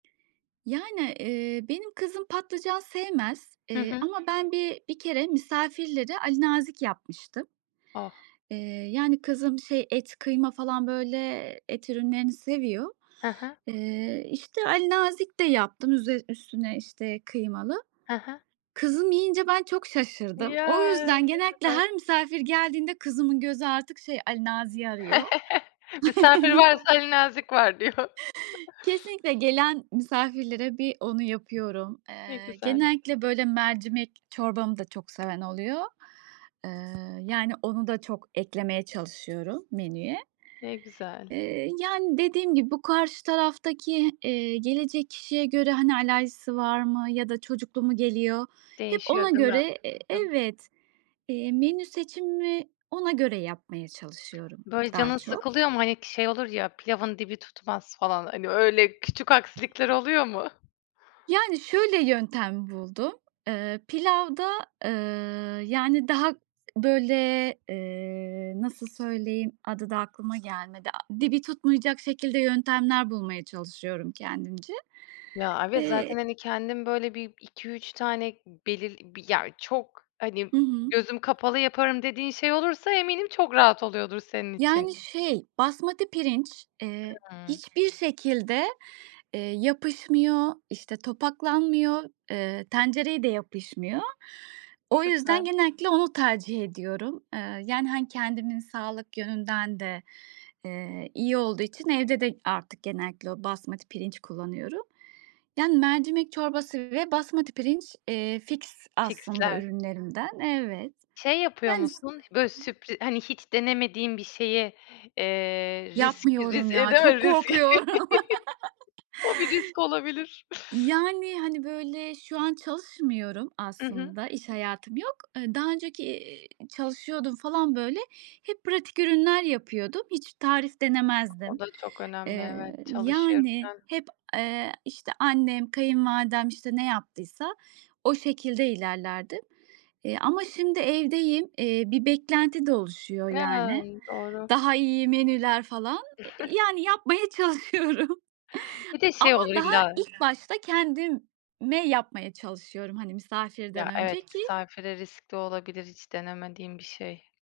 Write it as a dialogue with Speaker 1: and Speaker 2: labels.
Speaker 1: Yani, eee, benim kızım patlıcan sevmez,
Speaker 2: Hı
Speaker 1: eee,
Speaker 2: hı.
Speaker 1: ama ben bir bir kere misafirlere alinazik yapmıştım.
Speaker 2: Oh!
Speaker 1: Eee, yani, kızım şey et, kıyma falan böyle et ürünlerini seviyor.
Speaker 2: He he.
Speaker 1: Eee, işte, alinazik de yaptım üzer üstüne, işte, kıymalı.
Speaker 2: He he.
Speaker 1: Kızım yiyince ben çok şaşırdım. O
Speaker 2: Ya,
Speaker 1: yüzden
Speaker 2: ne
Speaker 1: genellikle
Speaker 2: güzel.
Speaker 1: her misafir geldiğinde kızımın gözü artık şey, Alinazik'i arıyor.
Speaker 2: Misafir varsa alinazik var, diyor.
Speaker 1: Kesinlikle. Gelen misafirlere bir onu yapıyorum.
Speaker 2: Ne
Speaker 1: Eee,
Speaker 2: güzel.
Speaker 1: genellikle, böyle, mercimek çorbamı da çok seven oluyor. Iıı, yani, onu da çok eklemeye çalışıyorum menüye.
Speaker 2: Ne güzel.
Speaker 1: Eee, yani, dediğim gibi bu karşı taraftaki, eee, gelecek kişiye göre hani alerjisi var mı ya da çocuklu mu geliyor? Hep ona
Speaker 2: Değişiyor, değil mi?
Speaker 1: göre E
Speaker 2: Tabii.
Speaker 1: evet. Eee, menü seçimimi ona göre yapmaya çalışıyorum,
Speaker 2: Böyle,
Speaker 1: daha
Speaker 2: canın
Speaker 1: çok.
Speaker 2: sıkılıyor mu? Hani k şey olur ya, pilavın dibi tutmaz falan. Hani, öyle küçük aksilikler oluyor mu?
Speaker 1: Yani şöyle, yöntem buldum. Iıı, pilavda, ııı, yani, daha böyle, eee- nasıl söyleyeyim adı da aklıma gelmedi. A dibi tutmayacak şekilde yöntemler bulmaya çalışıyorum kendimce.
Speaker 2: Ya, evet,
Speaker 1: Eee
Speaker 2: zaten, hani, kendin, böyle, bir 2-3 tane i belirli bir Ya, çok, hani,
Speaker 1: Hı hı.
Speaker 2: gözüm kapalı yaparım, dediğin şey olursa eminim çok rahat oluyordur, senin için.
Speaker 1: Yani, şey, basmati pirinç, eee,
Speaker 2: Hıı.
Speaker 1: hiçbir şekilde, eee, yapışmıyor, işte, topaklanmıyor, eee, tencereye de yapışmıyor. O yüzden,
Speaker 2: Süper.
Speaker 1: genellikle onu tercih ediyorum. Iıı, yani, hani, kendimin sağlık yönünden de, eee, iyi olduğu için evde de artık genellikle o basmati pirinç kullanıyorum. Yani, mercimek çorbası ve basmati pirinç, eee, fiks aslında
Speaker 2: Fiksler.
Speaker 1: ürünlerimden. Evet.
Speaker 2: Şey yapıyor
Speaker 1: Yani, s
Speaker 2: musun? H böyle, sürpri Hani, hiç denemediğin bir şeyi, eee, riski
Speaker 1: Yapmıyorum
Speaker 2: ris eee,
Speaker 1: ya,
Speaker 2: değil
Speaker 1: çok
Speaker 2: mi? Ris
Speaker 1: korkuyorum.
Speaker 2: O bir risk olabilir.
Speaker 1: Yani, hani, böyle, şu an çalışmıyorum
Speaker 2: Hı hı.
Speaker 1: aslında. İş hayatım yok. Iıı, daha önceki, iii, çalışıyordum falan, böyle. Hep pratik ürünler yapıyordum. Hiç tarif
Speaker 2: O
Speaker 1: denemezdim.
Speaker 2: da çok önemli. Evet,
Speaker 1: Eee, yani
Speaker 2: çalışırken.
Speaker 1: hep, eee, işte, annem, kayınvalidem, işte, ne yaptıysa o şekilde ilerlerdim. Eee, ama şimdi evdeyim. Eee, bir beklenti de oluşuyor, yani.
Speaker 2: [unintelligible] Doğru.
Speaker 1: Daha iyi menüler falan e i yani, yapmaya çalışıyorum.
Speaker 2: Bir de şey
Speaker 1: Ama
Speaker 2: olur
Speaker 1: daha
Speaker 2: illa
Speaker 1: ilk başta kendime yapmaya çalışıyorum, hani, misafirden
Speaker 2: Ya, evet.
Speaker 1: önce ki
Speaker 2: Misafire riskli olabilir, hiç denemediğin bir şey.